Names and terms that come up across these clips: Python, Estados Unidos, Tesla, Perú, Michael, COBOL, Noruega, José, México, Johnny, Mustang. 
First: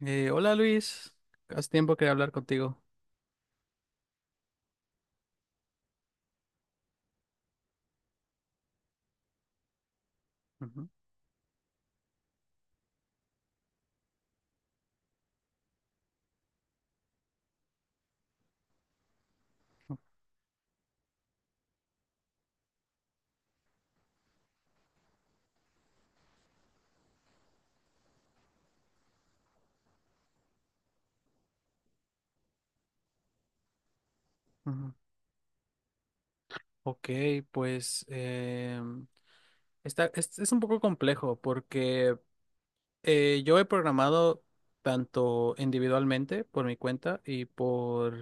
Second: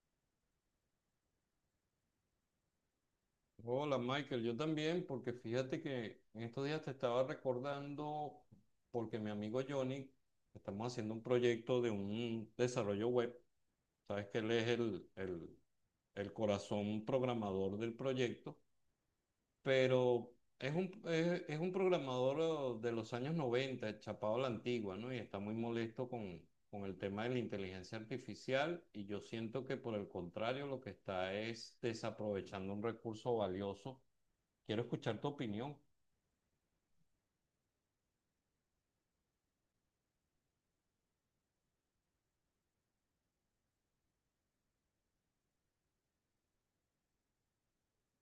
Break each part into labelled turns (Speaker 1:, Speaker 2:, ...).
Speaker 1: Hola Luis, hace tiempo que hablar contigo.
Speaker 2: Hola Michael, yo también, porque fíjate que en estos días te estaba recordando, porque mi amigo Johnny,
Speaker 1: Ujú,
Speaker 2: estamos haciendo un proyecto de un desarrollo web. Sabes que él es el corazón programador del proyecto, pero es un programador de los años 90, chapado a la antigua, ¿no? Y está muy molesto con el tema de la inteligencia artificial y yo siento que, por el contrario, lo que está es desaprovechando un recurso valioso. Quiero
Speaker 1: ujú.
Speaker 2: escuchar tu opinión.
Speaker 1: Ok, pues es un poco complejo porque yo he programado tanto individualmente por mi cuenta y por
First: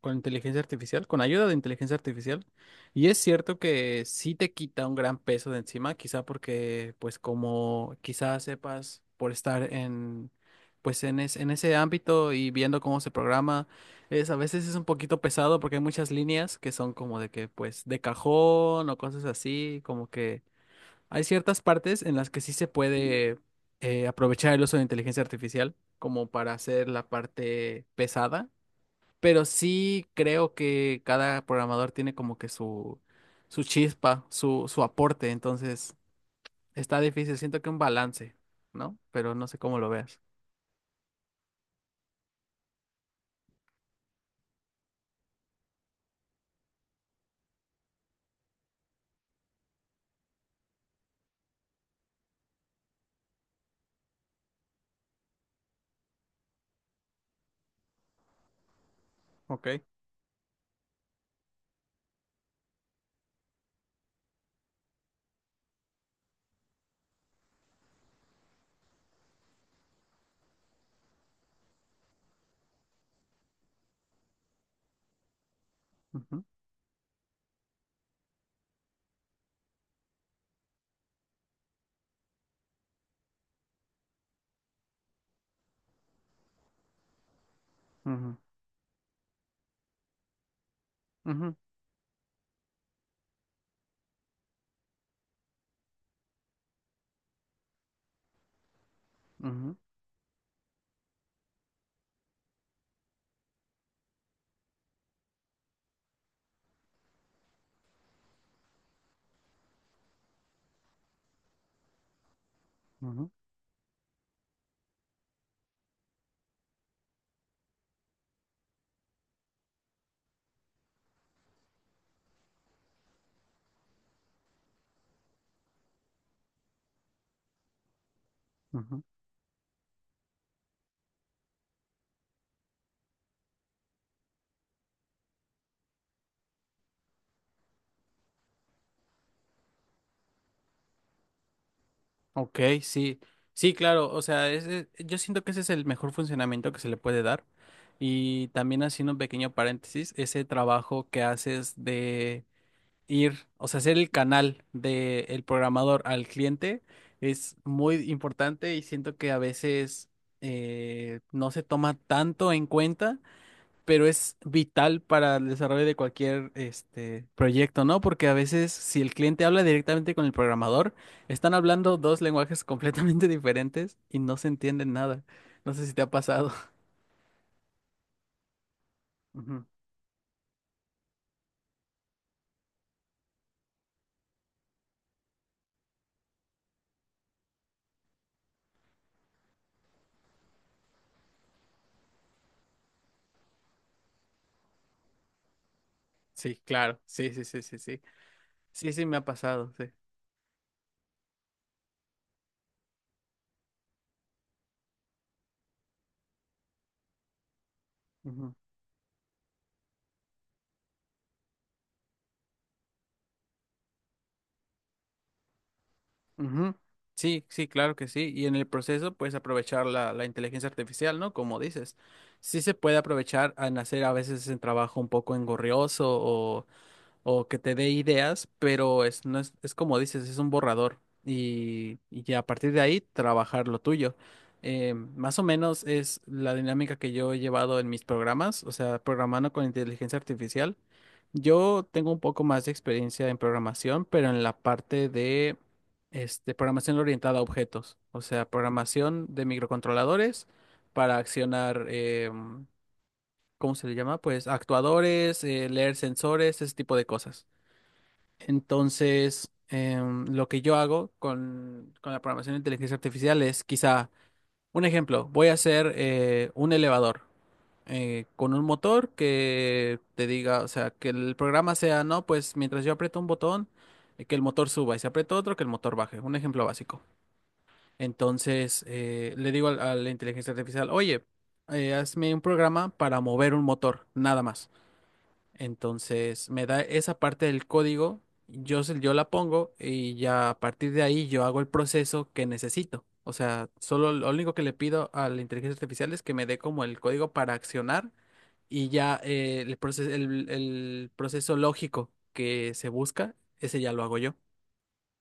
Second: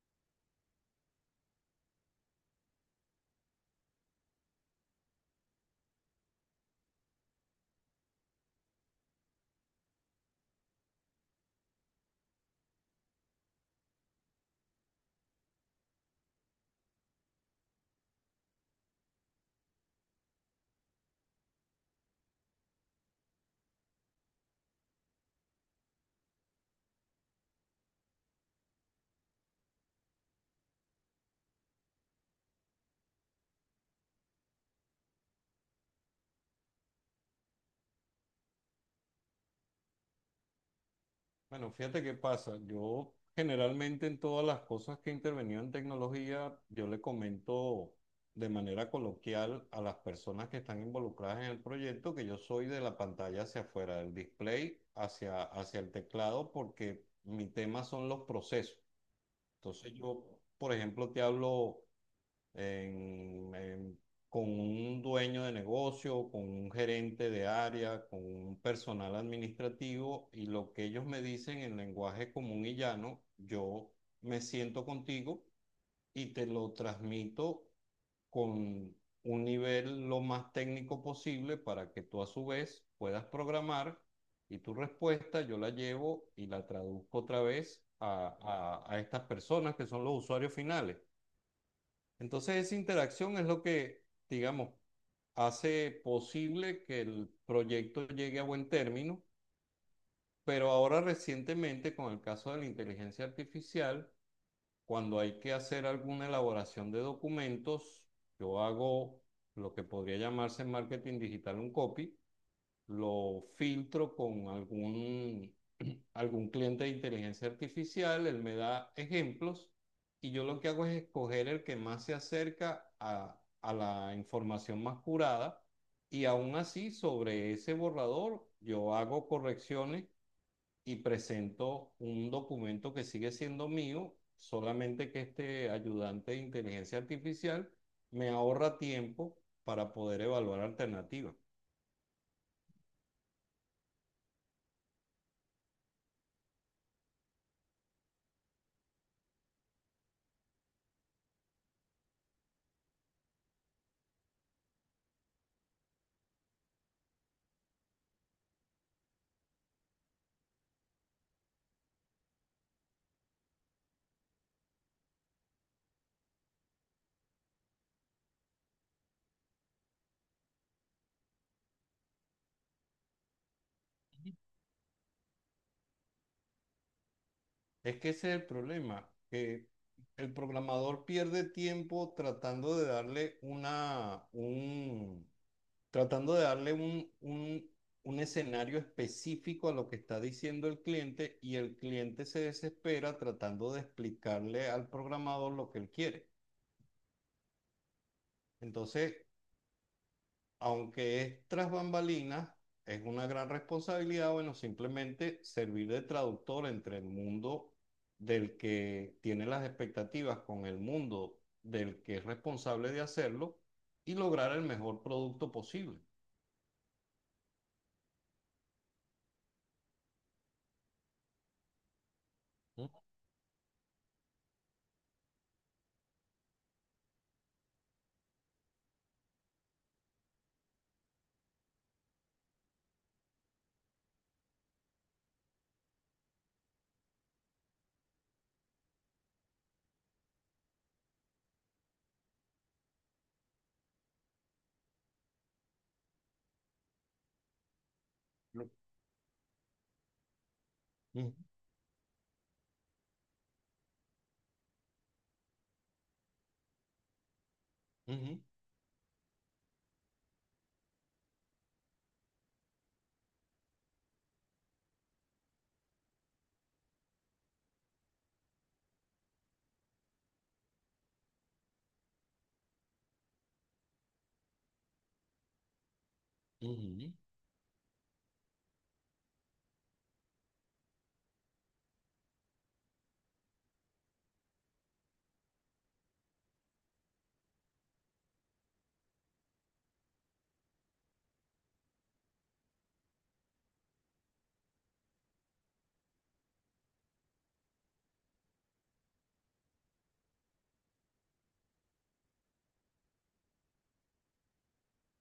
Speaker 1: con inteligencia artificial, con ayuda de inteligencia artificial. Y es cierto que sí te quita un gran peso de encima, quizá porque, pues, como quizás sepas por estar en, pues, en ese ámbito y viendo cómo se programa, es a veces es un poquito pesado porque hay muchas líneas que son como pues, de cajón o cosas así, como que hay ciertas partes en las que sí se puede aprovechar el uso de inteligencia artificial como para hacer la parte pesada, pero sí creo que cada programador tiene como que su chispa, su aporte. Entonces, está difícil, siento que un balance, ¿no? Pero no sé cómo lo veas.
Speaker 2: Bueno, fíjate qué pasa. Yo generalmente en todas las cosas que he intervenido en tecnología, yo le comento de manera coloquial a las personas que están involucradas en el proyecto que yo soy de la pantalla hacia afuera, del display hacia, hacia el teclado, porque mi tema son los procesos.
Speaker 1: Ok.
Speaker 2: Entonces yo, por ejemplo, te hablo en- en- con un dueño de negocio, con un gerente de área, con un personal administrativo, y lo que ellos me dicen en lenguaje común y llano, yo me siento contigo y
Speaker 1: Ujú,
Speaker 2: te lo transmito con un nivel lo más técnico posible para que tú a su vez puedas programar, y tu respuesta yo la llevo y la traduzco otra vez
Speaker 1: ujú,
Speaker 2: a estas personas que son los usuarios finales.
Speaker 1: ujú,
Speaker 2: Entonces esa interacción es lo que, digamos, hace posible que el proyecto llegue a buen término,
Speaker 1: ujú,
Speaker 2: pero ahora recientemente, con el caso de la inteligencia artificial, cuando hay que hacer alguna elaboración de documentos, yo hago lo que podría llamarse en marketing digital un copy,
Speaker 1: ujú,
Speaker 2: lo filtro con algún cliente de inteligencia artificial, él me da ejemplos y yo lo que hago es escoger el que más se acerca a la información más curada, y aún así sobre ese borrador yo
Speaker 1: ujú.
Speaker 2: hago correcciones y presento un documento que sigue siendo mío, solamente que este ayudante de inteligencia artificial me ahorra tiempo para poder evaluar alternativas.
Speaker 1: Ok, sí, sí, claro, o sea, yo siento que ese es el mejor funcionamiento que se le puede dar. Y también haciendo un pequeño paréntesis, ese trabajo que haces de ir, o sea, hacer el canal del programador al cliente es muy importante y siento que a veces no se toma tanto en cuenta, pero es vital para el desarrollo de cualquier este, proyecto, ¿no? Porque a veces si el cliente habla directamente con el programador, están hablando dos lenguajes completamente diferentes y no se entienden nada. No sé si te ha pasado.
Speaker 2: Es que ese es el problema,
Speaker 1: Ujú.
Speaker 2: que el programador pierde tiempo tratando de darle un escenario específico a lo que está diciendo el cliente, y el cliente se desespera tratando de explicarle al programador lo que él quiere.
Speaker 1: Sí, claro, sí, sí, sí, sí, sí. Sí, sí,
Speaker 2: Entonces,
Speaker 1: me ha pasado, sí.
Speaker 2: aunque es tras bambalinas, es una gran responsabilidad, bueno, simplemente servir de traductor entre el mundo
Speaker 1: Ujú.
Speaker 2: del que tiene las expectativas con el mundo del que es responsable de hacerlo y lograr el mejor producto posible.
Speaker 1: Ujú. Sí, sí, claro que sí. Y en el proceso puedes aprovechar la inteligencia artificial, ¿no? Como dices. Sí se
Speaker 2: Ujú,
Speaker 1: puede aprovechar en hacer a veces el trabajo un poco engorrioso, o que te dé ideas, pero es, no es, es como dices, es un borrador, y ya a partir de ahí trabajar lo tuyo. Más o menos es la dinámica que yo he llevado en mis programas, o sea, programando con inteligencia artificial. Yo tengo un poco más de experiencia en programación, pero en la parte de este, programación orientada a objetos, o sea, programación de microcontroladores para accionar, ¿cómo se le llama? Pues actuadores, leer sensores, ese tipo de cosas.
Speaker 2: ujú,
Speaker 1: Entonces, lo que yo hago con la programación de inteligencia artificial es quizá, un ejemplo, voy a hacer un elevador con un motor que te diga, o sea, que el programa sea, no, pues mientras yo aprieto un botón, que el motor suba y si aprieto otro, que el motor baje. Un ejemplo básico.
Speaker 2: ujú.
Speaker 1: Entonces, le digo a la inteligencia artificial, oye, hazme un programa para mover un motor, nada más. Entonces me da esa parte del código, yo la pongo y ya a partir de ahí yo hago el proceso que necesito. O sea, solo lo único que le pido a la inteligencia artificial es que me dé como el código para accionar, y ya el proceso, el proceso lógico que se busca, ese ya lo hago yo.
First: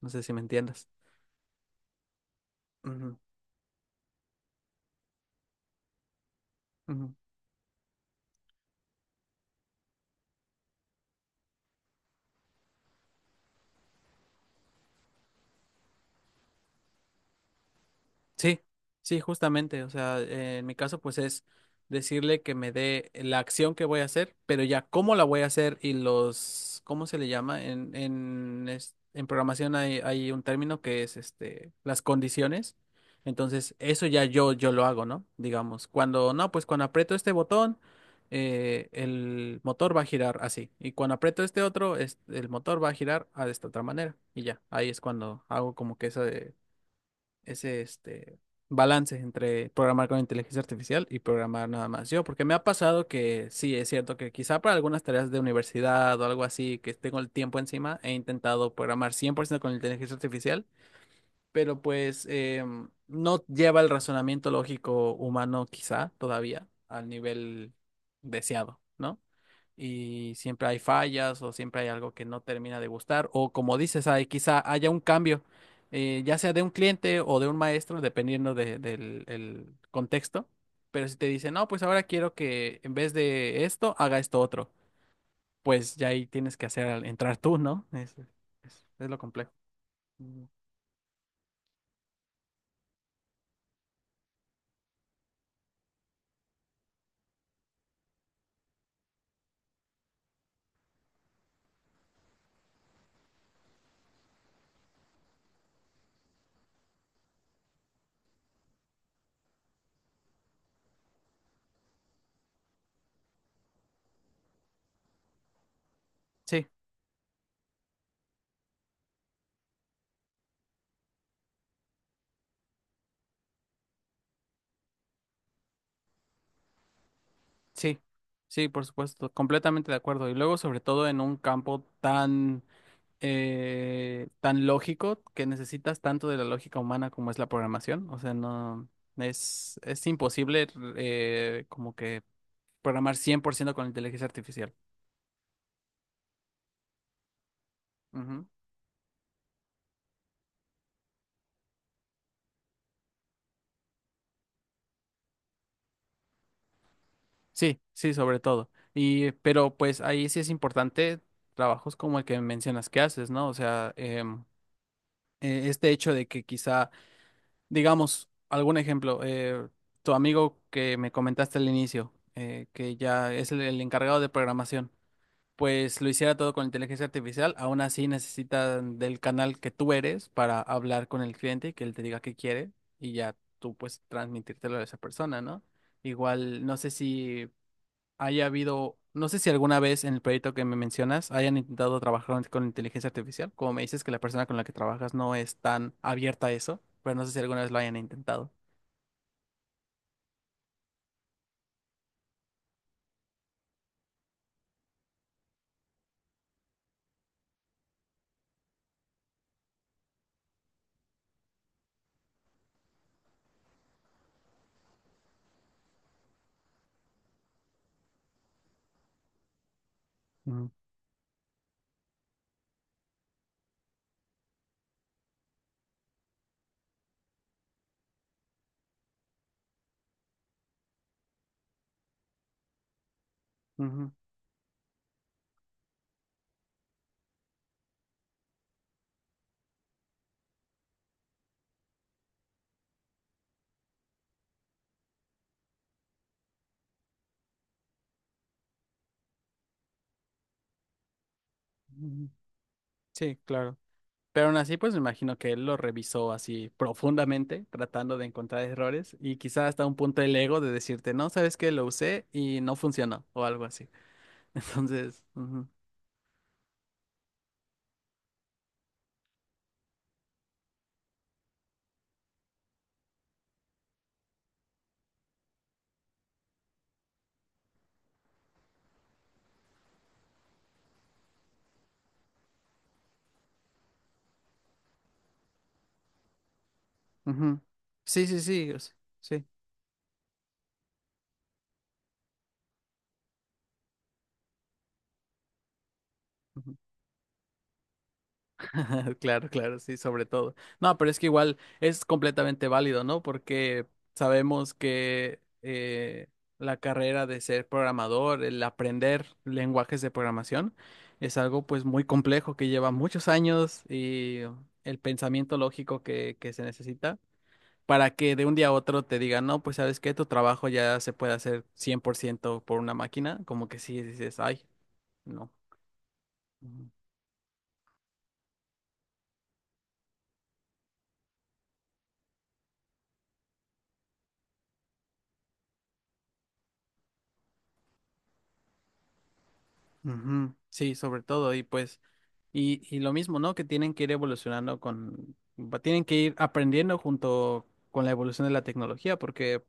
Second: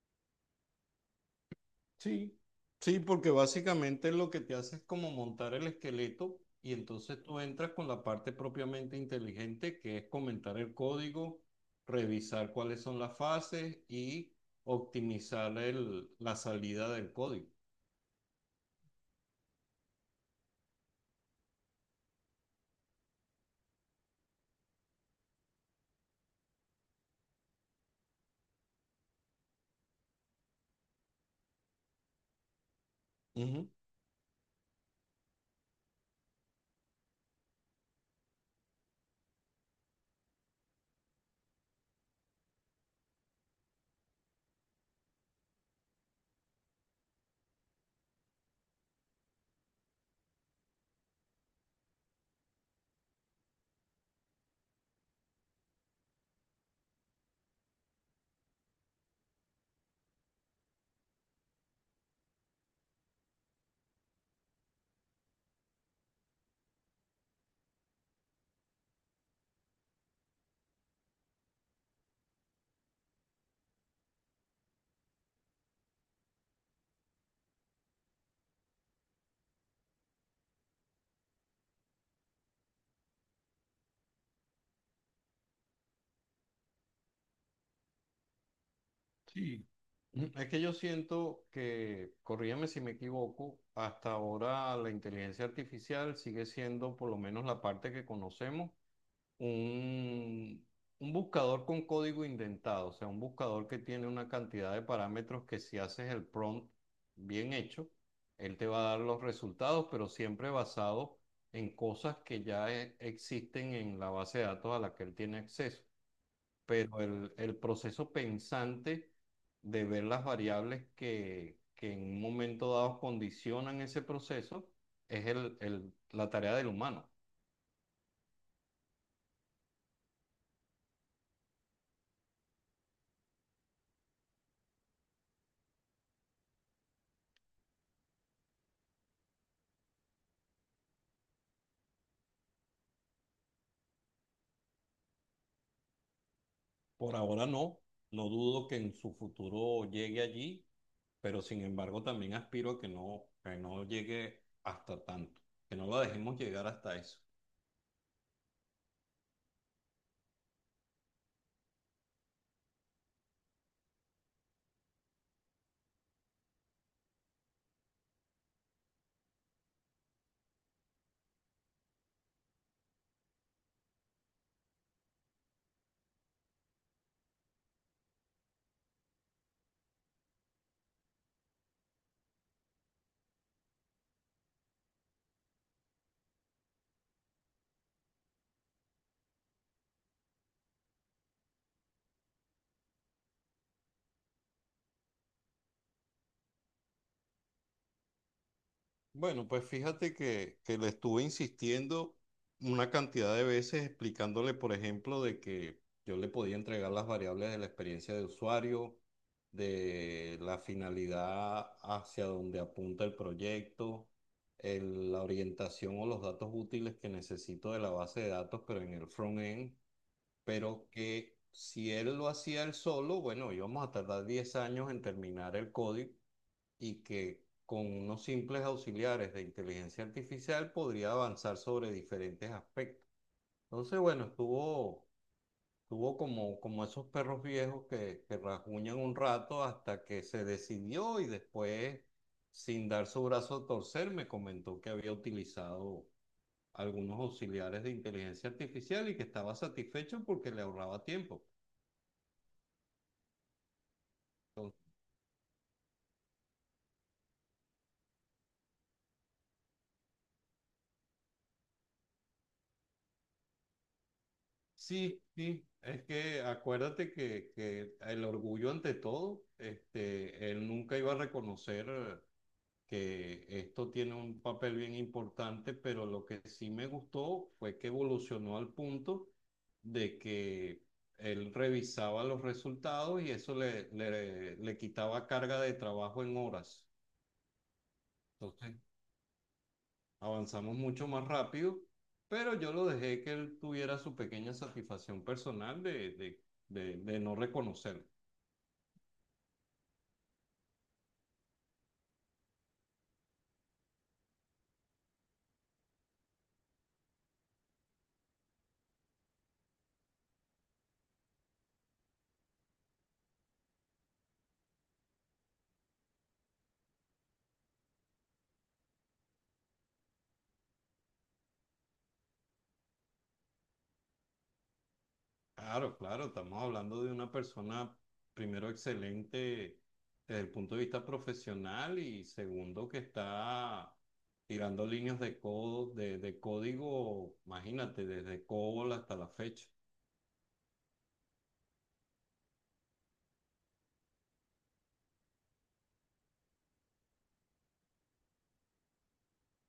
Speaker 1: No sé si me entiendas.
Speaker 2: Sí, sí,
Speaker 1: Ujú,
Speaker 2: porque básicamente lo que te hace es como montar el esqueleto, y
Speaker 1: ujú.
Speaker 2: entonces tú entras con la parte propiamente inteligente, que es comentar el código, revisar cuáles son las fases y optimizar la salida del código.
Speaker 1: Sí, sí, justamente. O sea, en mi caso, pues es decirle que me dé la acción que voy a hacer, pero ya cómo la voy a hacer y los, ¿cómo se le llama? En programación hay un término que es este, las condiciones.
Speaker 2: Ujú,
Speaker 1: Entonces, eso ya yo lo hago, ¿no? Digamos, cuando no, pues cuando aprieto este botón, el motor va a girar así. Y cuando aprieto este otro, el motor va a girar de esta otra manera. Y ya, ahí es cuando hago como que eso ese este, balance entre programar con inteligencia artificial y programar nada más yo, porque me ha pasado que sí, es cierto que quizá para algunas tareas de universidad o algo así, que tengo el tiempo encima, he intentado programar 100% con inteligencia artificial, pero pues no lleva el razonamiento lógico humano quizá todavía al nivel deseado, ¿no? Y siempre hay fallas o siempre hay algo que no termina de gustar, o como dices, hay, quizá haya un cambio, ya sea de un cliente o de un maestro, dependiendo de- del el contexto, pero si te dicen, no, pues ahora quiero que en vez de esto haga esto otro, pues ya ahí tienes que hacer entrar tú, ¿no? Es lo complejo.
Speaker 2: sí. Ujú.
Speaker 1: Mm.
Speaker 2: Es que yo siento que, corrígeme si me equivoco, hasta ahora la inteligencia artificial sigue siendo, por lo menos la parte que conocemos, un, un buscador con código indentado, o sea, un buscador que tiene una cantidad de parámetros que, si haces el prompt bien hecho, él te va a dar los resultados, pero siempre basado en cosas que ya existen en la base de datos a la que él tiene acceso.
Speaker 1: Sí,
Speaker 2: Pero el proceso pensante de ver las variables que en un momento dado condicionan ese proceso es la tarea del humano.
Speaker 1: sí, sí, por supuesto, completamente de acuerdo. Y luego, sobre todo en un campo tan tan lógico que necesitas tanto de la lógica humana como es la programación. O sea, no es, es imposible como que programar 100% con inteligencia artificial.
Speaker 2: Por ahora no, no
Speaker 1: Ujú.
Speaker 2: dudo que en su futuro llegue allí, pero sin embargo también aspiro a que no llegue hasta tanto, que no la dejemos llegar hasta eso.
Speaker 1: Sí, sí, sobre todo. Y, pero pues ahí sí es importante trabajos como el que mencionas que haces, ¿no? O sea, este hecho de que quizá, digamos, algún ejemplo, tu amigo que me comentaste al inicio, que ya es el encargado de programación, pues lo hiciera todo con inteligencia artificial. Aún así necesitan del canal que tú eres para hablar con el cliente y que él te diga qué quiere, y ya tú pues transmitírtelo a esa persona, ¿no? Igual, no sé si haya habido, no sé si alguna vez en el proyecto que me mencionas hayan intentado trabajar con inteligencia artificial, como me dices que la persona con la que trabajas no es tan abierta a eso, pero no sé si alguna vez lo hayan intentado.
Speaker 2: Bueno, pues fíjate que le estuve insistiendo una cantidad de veces explicándole, por ejemplo, de que yo le podía entregar las variables de la experiencia de usuario, de la finalidad hacia donde apunta el proyecto, la orientación o los datos útiles que necesito de la base de datos, pero en el front-end,
Speaker 1: Ujú,
Speaker 2: pero que si él lo hacía él solo, bueno, íbamos a tardar 10 años en terminar el código, y que con unos simples auxiliares de inteligencia artificial podría avanzar sobre diferentes aspectos. Entonces,
Speaker 1: ujú,
Speaker 2: bueno, estuvo como esos perros viejos que rasguñan un rato hasta que se decidió y, después, sin dar su brazo a torcer, me comentó que había utilizado algunos auxiliares de inteligencia artificial y que estaba satisfecho porque le ahorraba tiempo.
Speaker 1: ujú. Sí, claro. Pero aún así, pues me imagino que él lo revisó así profundamente, tratando de encontrar errores y quizá hasta un punto el ego de decirte, no, sabes que lo usé y no funcionó o algo así.
Speaker 2: Sí,
Speaker 1: Entonces,
Speaker 2: sí,
Speaker 1: ujú,
Speaker 2: es que acuérdate que el orgullo ante todo, este, él nunca iba a reconocer que esto tiene un papel bien importante, pero lo que sí me gustó fue que evolucionó al punto de que él revisaba los resultados y eso le quitaba carga de trabajo en horas.
Speaker 1: ujú. Sí, sí, sí,
Speaker 2: Entonces,
Speaker 1: o sea, sí.
Speaker 2: avanzamos mucho más rápido, pero yo lo dejé que él tuviera su pequeña satisfacción personal de no reconocer.
Speaker 1: Claro, claro, sí, sobre todo. No, pero es que igual es completamente válido, ¿no? Porque sabemos que la carrera de ser programador, el aprender lenguajes de programación, es algo pues muy complejo que lleva muchos años, y el pensamiento lógico que se necesita para que de un día a otro te digan, no, pues sabes que tu trabajo ya se puede hacer 100% por ciento por una máquina, como que sí dices, ay, no.
Speaker 2: Claro, claro, estamos
Speaker 1: Ujú.
Speaker 2: hablando de una persona, primero, excelente desde el punto de vista profesional y, segundo, que está tirando líneas de código, imagínate, desde COBOL hasta la fecha.
Speaker 1: Ujú. Sí, sobre todo, y pues... Y lo mismo, ¿no? Que tienen que ir evolucionando con, tienen que ir aprendiendo junto con la evolución de la tecnología, porque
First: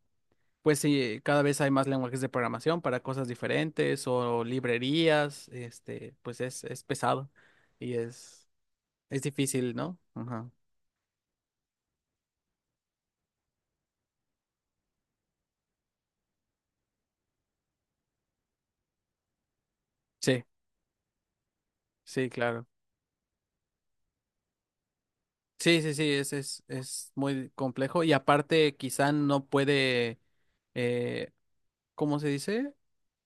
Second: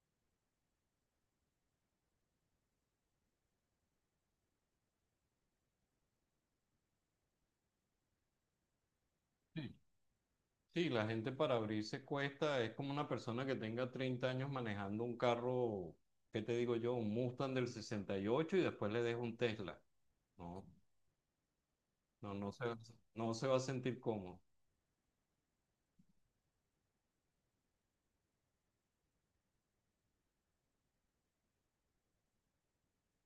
Speaker 1: pues sí, cada vez hay más lenguajes de programación para cosas diferentes o librerías, este, pues es pesado y es difícil, ¿no? Ajá.
Speaker 2: Sí, la gente para abrirse cuesta, es como una persona que tenga 30 años manejando un carro, ¿qué te digo yo? Un Mustang del 68 y ocho, y después le dejo un Tesla.
Speaker 1: Sí,
Speaker 2: No,
Speaker 1: sí,
Speaker 2: no,
Speaker 1: claro.
Speaker 2: no se va a sentir cómodo.
Speaker 1: Sí, sí, sí, es muy complejo y aparte quizá no puede, eh, ¿cómo se dice?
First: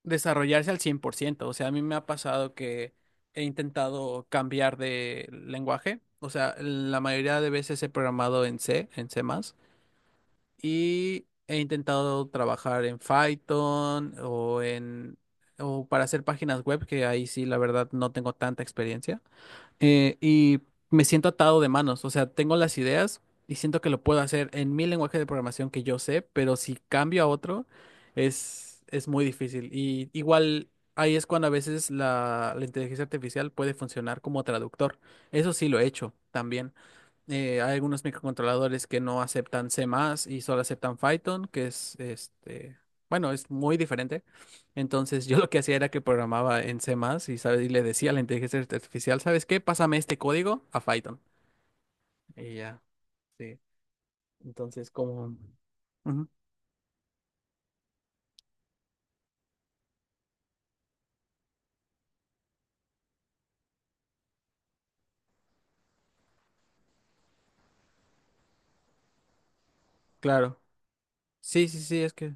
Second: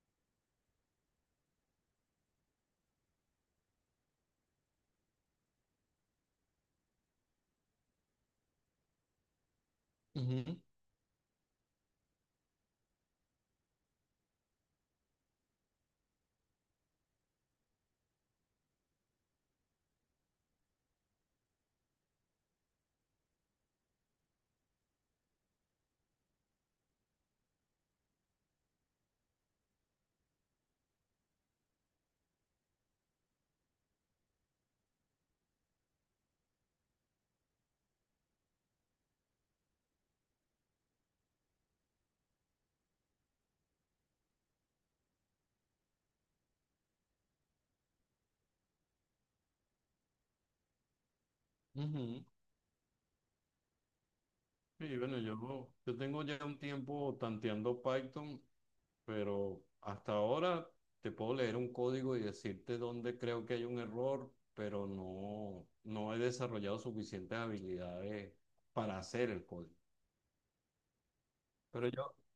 Speaker 1: Desarrollarse al cien por ciento. O sea, a mí me ha pasado que he intentado cambiar de lenguaje. O sea, la mayoría de veces he programado en C, en C++,
Speaker 2: Ujú,
Speaker 1: y he intentado trabajar en Python o en, o para hacer páginas web, que ahí sí, la verdad, no tengo tanta experiencia, y me siento atado de manos, o sea, tengo las ideas y siento que lo puedo hacer en mi lenguaje de programación que yo sé, pero si cambio a otro es muy difícil. Y igual ahí es cuando a veces la inteligencia artificial puede funcionar como traductor. Eso sí lo he hecho también. Hay algunos microcontroladores que no aceptan C++ más y solo aceptan Python, que es este, bueno, es muy diferente. Entonces yo lo que hacía era que programaba en C++ más y, sabes, y le decía a la inteligencia artificial, ¿sabes qué? Pásame este código a Python.
Speaker 2: ujú.
Speaker 1: Y ya, sí. Entonces
Speaker 2: Sí, bueno,
Speaker 1: como...
Speaker 2: yo tengo
Speaker 1: Ujú,
Speaker 2: ya un tiempo tanteando Python, pero hasta ahora te puedo leer un código y decirte dónde creo que hay un error, pero no he desarrollado suficientes habilidades para hacer el código.
Speaker 1: claro. Sí, sí,
Speaker 2: Pero
Speaker 1: sí,
Speaker 2: yo,
Speaker 1: es que...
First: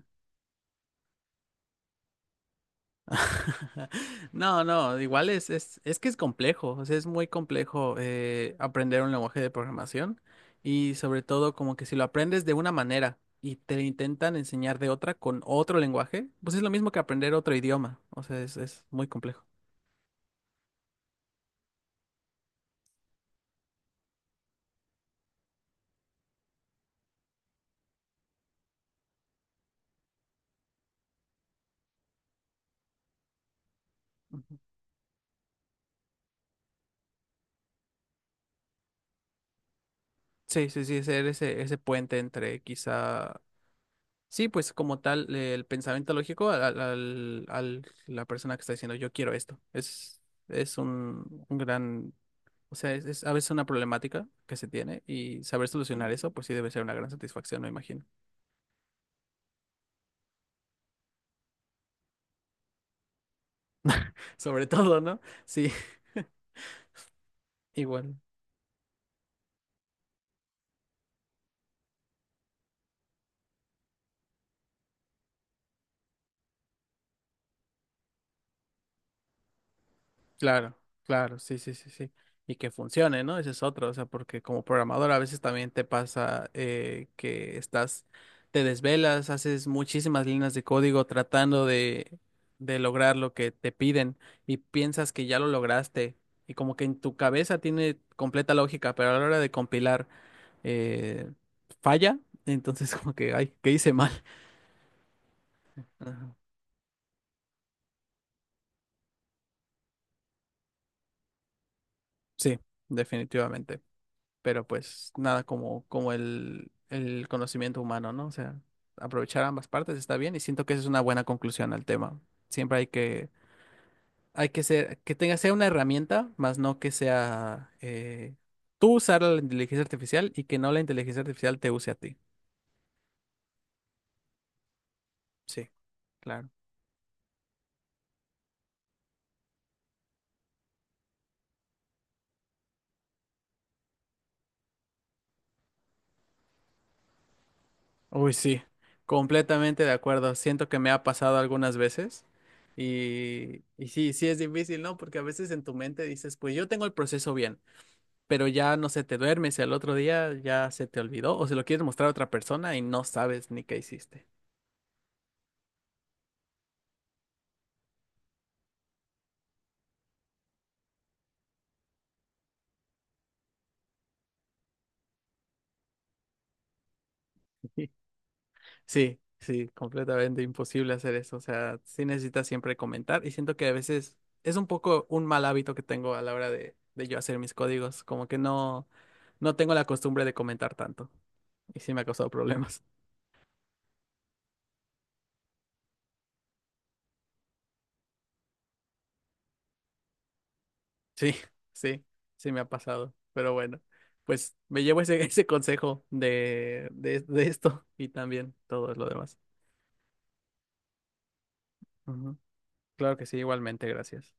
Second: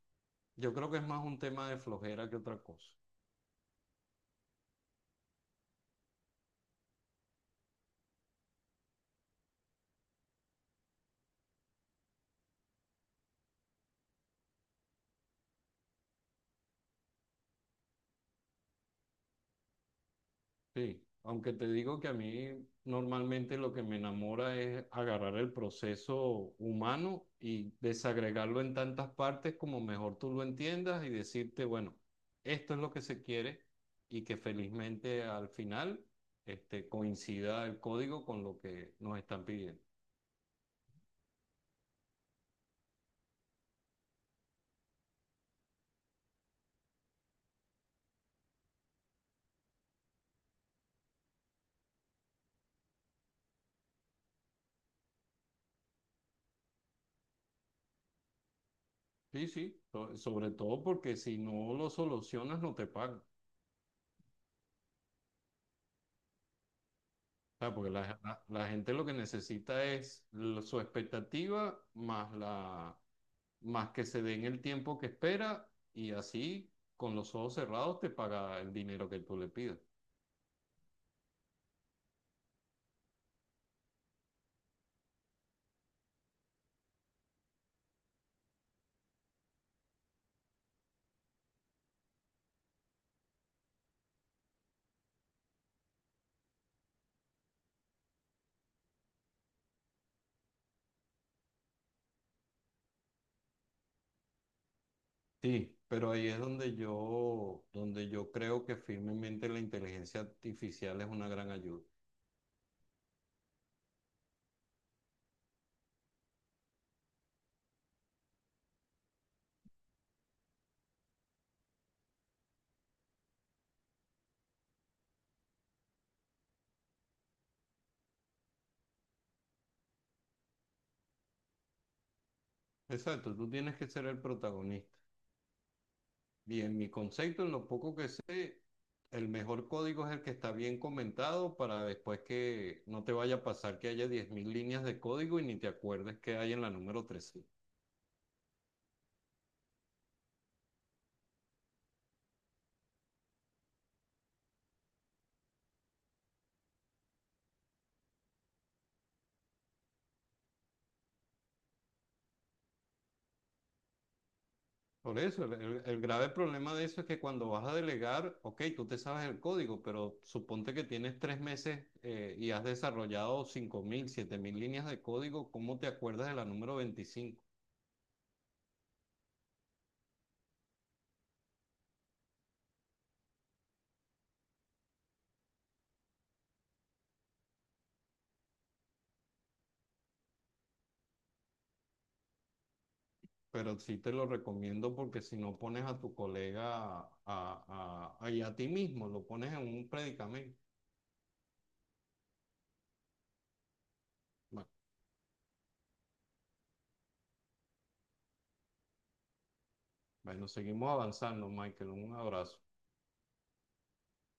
Speaker 2: Yo creo que es más un tema de flojera que otra cosa.
Speaker 1: No, no, igual es que es complejo, o sea, es muy complejo aprender un lenguaje de programación, y sobre todo como que si lo aprendes de una manera y te lo intentan enseñar de otra con otro lenguaje, pues es lo mismo que aprender otro idioma, o sea, es muy complejo.
Speaker 2: Sí, aunque te digo que a mí normalmente lo que me enamora es agarrar el proceso humano y desagregarlo en tantas partes como mejor tú lo entiendas y decirte, bueno, esto es lo que se quiere y que,
Speaker 1: Ujú.
Speaker 2: felizmente, al final, este, coincida el código con lo que nos están pidiendo.
Speaker 1: Sí, sí, sí, ser ese, ese puente entre quizá. Sí, pues como tal, el pensamiento lógico al, al, al- al- la persona que está diciendo yo quiero esto. Es un gran, o sea, es a veces una problemática que se tiene, y saber solucionar eso, pues sí debe ser una gran satisfacción, me imagino.
Speaker 2: Sí, sí, sobre todo porque si no lo solucionas no te pagan.
Speaker 1: Sobre todo, ¿no? Sí,
Speaker 2: Claro, porque
Speaker 1: igual.
Speaker 2: la gente lo que necesita es su expectativa, más que se den el tiempo que espera y así, con los ojos cerrados, te paga el dinero que tú le pidas.
Speaker 1: Claro, claro, sí, sí, sí, sí. Y que funcione, ¿no? Ese es otro, o sea, porque como programador a veces también te pasa que estás, te desvelas, haces muchísimas líneas de código tratando de lograr lo que te piden, y piensas que ya lo lograste y como que en tu cabeza tiene completa lógica, pero a la hora de compilar eh, falla, entonces como que, ay, ¿qué hice mal?
Speaker 2: Sí, pero ahí
Speaker 1: Ajá.
Speaker 2: es donde yo creo que firmemente la inteligencia artificial es una gran ayuda.
Speaker 1: Sí, definitivamente. Pero pues nada como, como el conocimiento humano, ¿no? O sea, aprovechar ambas partes está bien y siento que esa es una buena conclusión al tema. Siempre hay que ser, que tenga, sea una herramienta, más no que sea tú usar la inteligencia artificial y que no la inteligencia artificial te use a ti.
Speaker 2: Exacto, tú tienes que ser el protagonista.
Speaker 1: Sí, claro.
Speaker 2: Y en mi concepto, en lo poco que sé, el mejor código es el que está bien comentado, para después que no te vaya a pasar que haya 10.000 líneas de código y ni te acuerdes que hay en la número 13.
Speaker 1: Uy, sí, completamente de acuerdo. Siento que me ha pasado algunas veces. Y sí, sí es difícil, ¿no? Porque a veces en tu mente dices, pues yo tengo el proceso bien, pero ya no sé, te duermes y al otro día ya se te olvidó o se lo quieres mostrar a otra persona y no sabes ni qué hiciste.
Speaker 2: Por eso, el grave problema de eso es que cuando vas a delegar, ok, tú te sabes el código, pero suponte que tienes 3 meses y has desarrollado cinco mil siete mil líneas de código, ¿cómo te acuerdas de la número 25?
Speaker 1: Sí, sí, completamente imposible hacer eso. O sea, sí necesitas siempre comentar, y siento que a veces es un poco un mal hábito que tengo a la hora de yo hacer mis códigos, como que no, no tengo la costumbre de comentar tanto y sí me ha causado problemas.
Speaker 2: Pero sí te lo recomiendo, porque si no pones a tu colega y a ti mismo, lo pones en un predicamento.
Speaker 1: Sí, sí, sí me ha pasado, pero bueno, pues
Speaker 2: Bueno,
Speaker 1: me llevo ese, ese consejo de esto y también todo lo demás.
Speaker 2: bueno, seguimos avanzando, Michael. Un
Speaker 1: Ujú.
Speaker 2: abrazo.
Speaker 1: Claro que sí, igualmente, gracias.